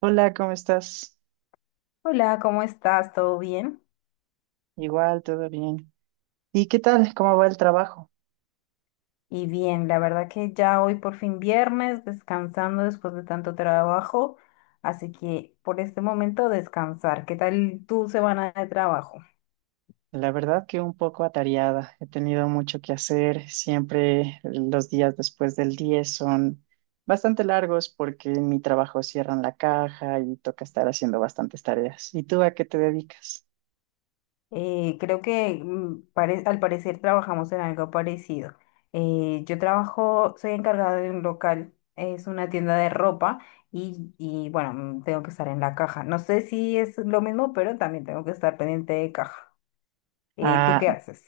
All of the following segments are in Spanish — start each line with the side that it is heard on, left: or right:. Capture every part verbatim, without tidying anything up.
right: Hola, ¿cómo estás?
left: Hola, ¿cómo estás? ¿Todo bien?
right: Igual, todo bien. ¿Y qué tal? ¿Cómo va el trabajo?
left: Y bien, la verdad que ya hoy por fin viernes, descansando después de tanto trabajo, así que por este momento descansar. ¿Qué tal tu semana de trabajo?
right: La verdad que un poco atareada. He tenido mucho que hacer. Siempre los días después del diez son bastante largos porque en mi trabajo cierran la caja y toca estar haciendo bastantes tareas. ¿Y tú a qué te dedicas?
left: Eh, creo que mm, pare- al parecer trabajamos en algo parecido. Eh, yo trabajo, soy encargada de un local, es una tienda de ropa y, y bueno, mm, tengo que estar en la caja. No sé si es lo mismo, pero también tengo que estar pendiente de caja. Eh, ¿tú
right: ¿A
left: qué haces?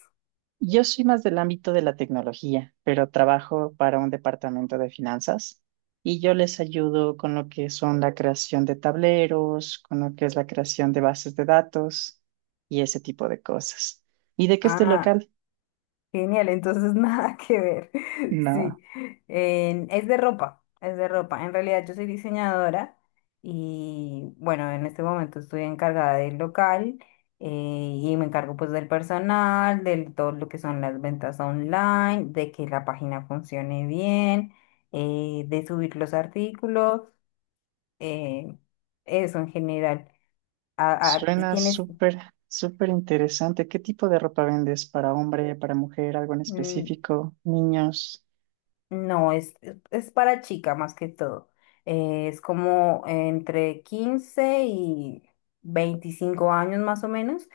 right: Yo soy más del ámbito de la tecnología, pero trabajo para un departamento de finanzas y yo les ayudo con lo que son la creación de tableros, con lo que es la creación de bases de datos y ese tipo de cosas. ¿Y de qué es tu
left: Ah.
right: local?
left: Genial, entonces nada que ver.
right: No,
left: Sí, En- es de ropa, es de ropa. En realidad yo soy diseñadora y bueno, en este momento estoy encargada del local, eh, y me encargo pues del personal, de todo lo que son las ventas online, de que la página funcione bien, eh, de subir los artículos, eh, eso en general. A- a- ¿y
right: suena
left: tienes,
right: súper, súper interesante. ¿Qué tipo de ropa vendes para hombre, para mujer, algo en
left: mm,
right: específico, niños?
left: no, es, es para chica más que todo. Eh, es como entre quince y veinticinco años más o menos.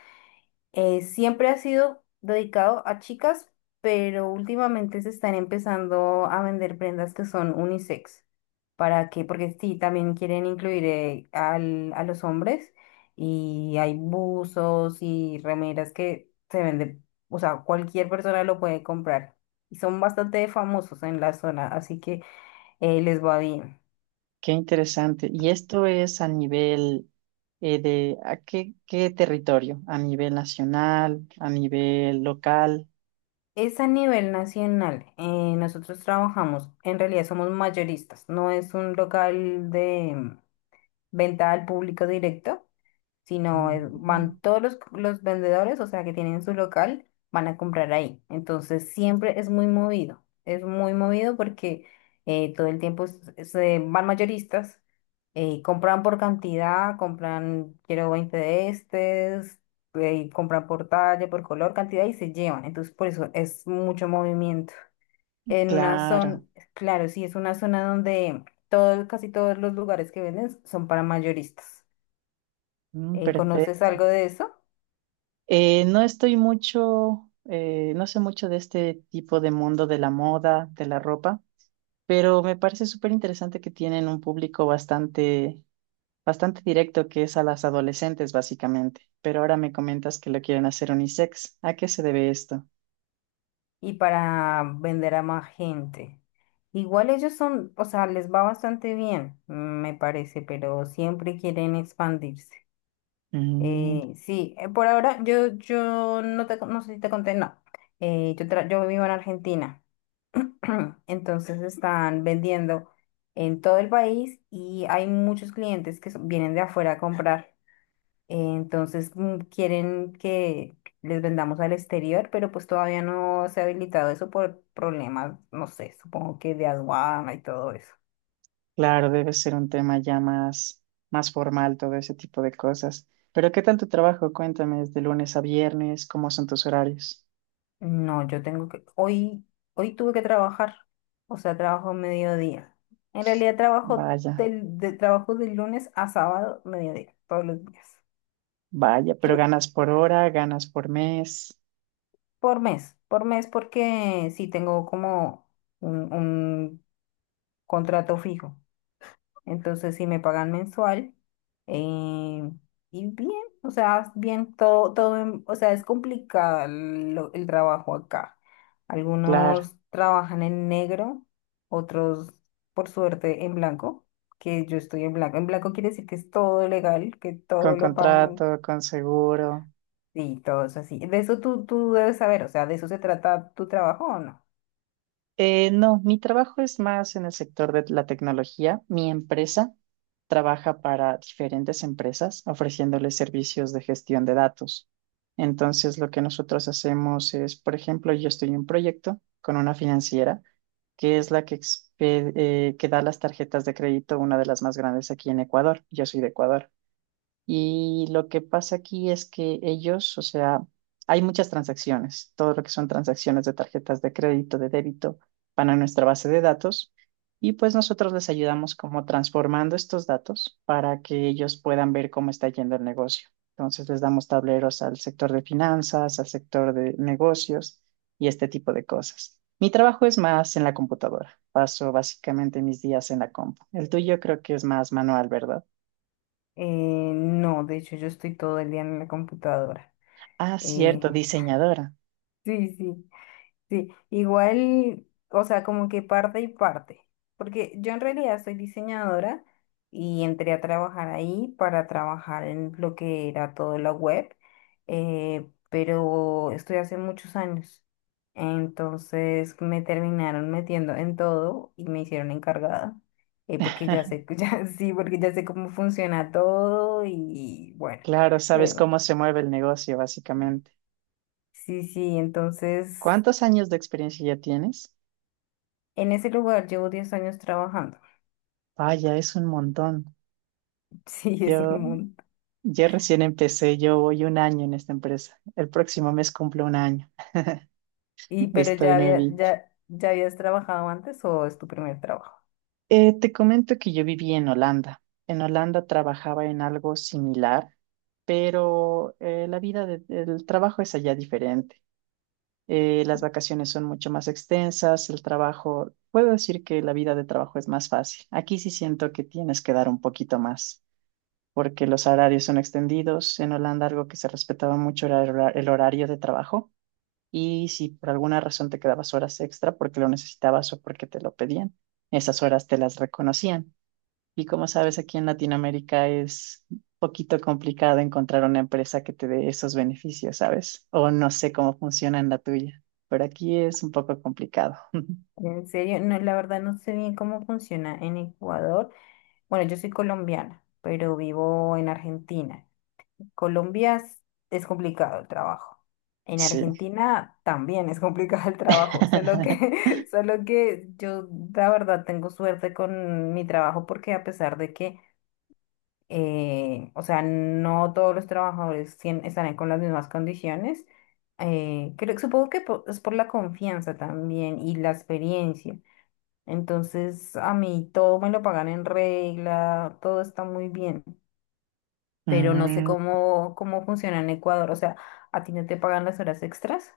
left: Eh, siempre ha sido dedicado a chicas, pero últimamente se están empezando a vender prendas que son unisex. ¿Para qué? Porque sí, también quieren incluir eh, al- a los hombres, y hay buzos y remeras que se venden, o sea, cualquier persona lo puede comprar. Y son bastante famosos en la zona, así que eh, les va bien.
right: Qué interesante. ¿Y esto es a nivel eh, de a qué, qué territorio? ¿A nivel nacional? ¿A nivel local?
left: Es a nivel nacional. eh, nosotros trabajamos, en realidad somos mayoristas, no es un local de venta al público directo, sino es-
right: Mm.
left: van todos los, los vendedores, o sea, que tienen su local, van a comprar ahí. Entonces siempre es muy movido, es muy movido porque eh, todo el tiempo s- se van mayoristas, eh, compran por cantidad, compran, quiero veinte de estes, eh, compran por talla, por color, cantidad y se llevan. Entonces por eso es mucho movimiento. En una zona,
right: Claro.
left: claro, sí, es una zona donde todo, casi todos los lugares que venden son para mayoristas.
right: Mm,
left: Eh, ¿conoces
right: perfecto.
left: algo de eso?
right: Eh, no estoy mucho, eh, no sé mucho de este tipo de mundo de la moda, de la ropa, pero me parece súper interesante que tienen un público bastante, bastante directo que es a las adolescentes, básicamente. Pero ahora me comentas que lo quieren hacer unisex. ¿A qué se debe esto?
left: Y para vender a más gente. Igual ellos son, o sea, les va bastante bien, me parece, pero siempre quieren expandirse. Eh, sí, eh, por ahora yo, yo no te, no sé si te conté, no. Eh, yo, tra- yo vivo en Argentina. Entonces están vendiendo en todo el país y hay muchos clientes que son- vienen de afuera a comprar. Eh, Entonces mm, quieren que les vendamos al exterior, pero pues todavía no se ha habilitado eso por problemas, no sé, supongo que de aduana y todo eso.
right: Claro, debe ser un tema ya más, más formal, todo ese tipo de cosas. Pero ¿qué tal tu trabajo? Cuéntame, ¿es de lunes a viernes? ¿Cómo son tus horarios?
left: No, yo tengo que, hoy, hoy tuve que trabajar, o sea, trabajo mediodía. En realidad trabajo
right: Vaya,
left: del, de, trabajo de lunes a sábado, mediodía, todos los días.
right: vaya, pero ganas por hora, ganas por mes,
left: Por mes, por mes, porque sí tengo como un, un contrato fijo. Entonces, si me pagan mensual. eh, y bien, o sea, bien, todo, todo, en- o sea, es complicado el, lo- el trabajo acá.
right: claro,
left: Algunos trabajan en negro, otros, por suerte, en blanco, que yo estoy en blanco. En blanco quiere decir que es todo legal, que
right: con
left: todo lo pagan.
right: contrato, con seguro.
left: Sí, todo es así. De eso tú, tú debes saber, o sea, ¿de eso se trata tu trabajo o no?
right: Eh, no, mi trabajo es más en el sector de la tecnología. Mi empresa trabaja para diferentes empresas ofreciéndoles servicios de gestión de datos. Entonces, lo que nosotros hacemos es, por ejemplo, yo estoy en un proyecto con una financiera que es la que, expe- eh, que da las tarjetas de crédito, una de las más grandes aquí en Ecuador. Yo soy de Ecuador. Y lo que pasa aquí es que ellos, o sea, hay muchas transacciones, todo lo que son transacciones de tarjetas de crédito, de débito, van a nuestra base de datos y pues nosotros les ayudamos como transformando estos datos para que ellos puedan ver cómo está yendo el negocio. Entonces les damos tableros al sector de finanzas, al sector de negocios y este tipo de cosas. Mi trabajo es más en la computadora. Paso básicamente mis días en la compu. El tuyo creo que es más manual, ¿verdad?
left: Eh, no, de hecho yo estoy todo el día en la computadora.
right: Ah,
left: Eh,
right: cierto, diseñadora.
left: sí, sí. Sí, igual, o sea, como que parte y parte, porque yo en realidad soy diseñadora y entré a trabajar ahí para trabajar en lo que era todo la web, eh, pero estoy hace muchos años, entonces me terminaron metiendo en todo y me hicieron encargada, eh, porque ya sé, ya, sí, porque ya sé cómo funciona todo y bueno,
right: Claro, sabes
left: pero-
right: cómo se mueve el negocio, básicamente.
left: sí, sí, entonces
right: ¿Cuántos años de experiencia ya tienes?
left: en ese lugar llevo diez años trabajando.
right: Vaya, es un montón.
left: Sí, es
right: Yo,
left: un mundo.
right: yo recién empecé, yo voy un año en esta empresa. El próximo mes cumplo un año.
left: Y pero
right: Estoy
left: ya había,
right: nuevita.
left: ya, ya habías trabajado antes o es tu primer trabajo?
right: Eh, te comento que yo viví en Holanda. En Holanda trabajaba en algo similar, pero eh, la vida de- del trabajo es allá diferente. eh, las vacaciones son mucho más extensas, el trabajo, puedo decir que la vida de trabajo es más fácil. Aquí sí siento que tienes que dar un poquito más, porque los horarios son extendidos. En Holanda algo que se respetaba mucho era el hora- el horario de trabajo y si por alguna razón te quedabas horas extra porque lo necesitabas o porque te lo pedían, esas horas te las reconocían. Y como sabes, aquí en Latinoamérica es un poquito complicado encontrar una empresa que te dé esos beneficios, ¿sabes? O no sé cómo funciona en la tuya, pero aquí es un poco complicado.
left: En serio, no, la verdad no sé bien cómo funciona en Ecuador. Bueno, yo soy colombiana, pero vivo en Argentina. Colombia es, es complicado el trabajo. En
right: Sí.
left: Argentina también es complicado el trabajo, solo que, solo que yo la verdad tengo suerte con mi trabajo porque a pesar de que eh, o sea, no todos los trabajadores tien- estarán con las mismas condiciones. eh, creo, supongo que po- es por la confianza también y la experiencia. Entonces, a mí todo me lo pagan en regla, todo está muy bien, pero no sé
right: Mm.
left: cómo, cómo funciona en Ecuador. O sea, ¿a ti no te pagan las horas extras?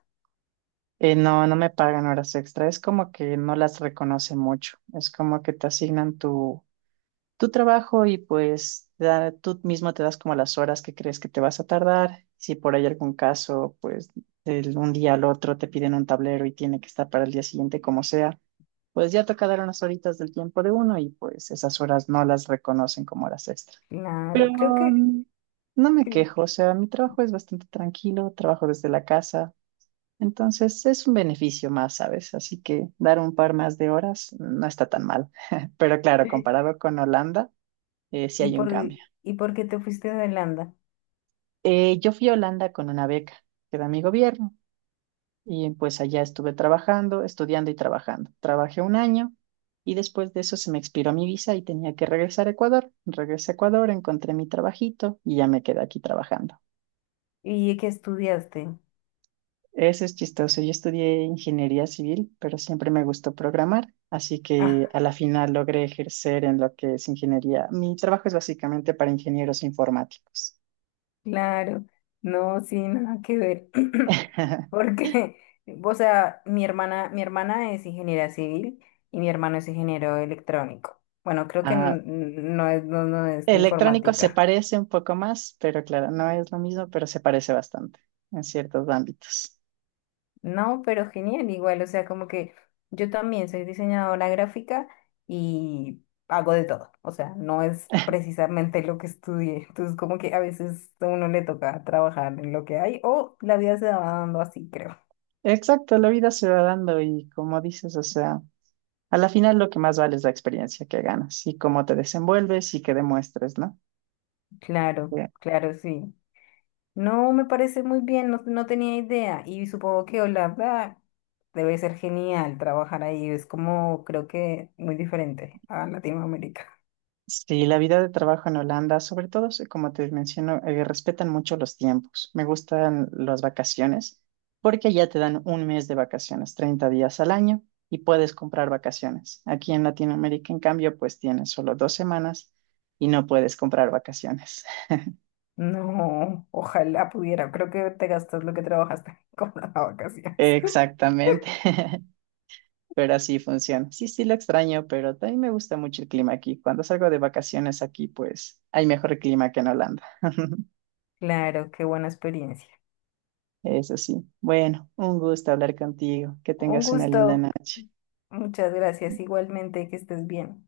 right: Eh, no, no me pagan horas extra. Es como que no las reconoce mucho. Es como que te asignan tu tu trabajo y pues da- tú mismo te das como las horas que crees que te vas a tardar. Si por ahí algún caso, pues de un día al otro te piden un tablero y tiene que estar para el día siguiente como sea, pues ya toca dar unas horitas del tiempo de uno y pues esas horas no las reconocen como horas extra. Pero
left: Claro, creo que...
right: mm, no me
left: que-
right: quejo, o sea, mi trabajo es bastante tranquilo, trabajo desde la casa. Entonces es un beneficio más, ¿sabes? Así que dar un par más de horas no está tan mal. Pero claro, comparado con Holanda, eh, si
left: ¿Y
right: hay un
left: por,
right: cambio.
left: y por qué te fuiste a Holanda?
right: Eh, yo fui a Holanda con una beca que da mi gobierno y pues allá estuve trabajando, estudiando y trabajando. Trabajé un año y después de eso se me expiró mi visa y tenía que regresar a Ecuador. Regresé a Ecuador, encontré mi trabajito y ya me quedé aquí trabajando.
left: ¿Y qué estudiaste?
right: Eso es chistoso. Yo estudié ingeniería civil, pero siempre me gustó programar, así que
left: Ah,
right: a la final logré ejercer en lo que es ingeniería. Mi trabajo es básicamente para ingenieros informáticos.
left: claro. No, sí, nada que ver. Porque, o sea, mi hermana, mi hermana es ingeniera civil y mi hermano es ingeniero electrónico. Bueno, creo que n-
right: Ah,
left: n- no es, no, no es de
right: electrónico se
left: informática.
right: parece un poco más, pero claro, no es lo mismo, pero se parece bastante en ciertos ámbitos.
left: No, pero genial, igual, o sea, como que yo también soy diseñadora gráfica y hago de todo. O sea, no es precisamente lo que estudié. Entonces, como que a veces a uno le toca trabajar en lo que hay o la vida se va dando así, creo.
right: Exacto, la vida se va dando y como dices, o sea, a la final lo que más vale es la experiencia que ganas y cómo te desenvuelves y que demuestres, ¿no?
left: Claro,
right: Que
left: claro, sí. No, me parece muy bien, no, no tenía idea. Y supongo que Holanda debe ser genial trabajar ahí. Es como, creo que muy diferente a Latinoamérica.
right: sí, la vida de trabajo en Holanda, sobre todo, sí, como te menciono, eh, respetan mucho los tiempos. Me gustan las vacaciones porque ya te dan un mes de vacaciones, treinta días al año y puedes comprar vacaciones. Aquí en Latinoamérica, en cambio, pues tienes solo dos semanas y no puedes comprar vacaciones.
left: No, ojalá pudiera. Creo que te gastas lo que trabajaste con las vacaciones.
right: Exactamente, pero así funciona. Sí, sí, lo extraño, pero también me gusta mucho el clima aquí. Cuando salgo de vacaciones aquí, pues hay mejor clima que en Holanda.
left: Claro, qué buena experiencia.
right: Eso sí. Bueno, un gusto hablar contigo. Que
left: Un
right: tengas una linda
left: gusto.
right: noche.
left: Muchas gracias. Igualmente, que estés bien.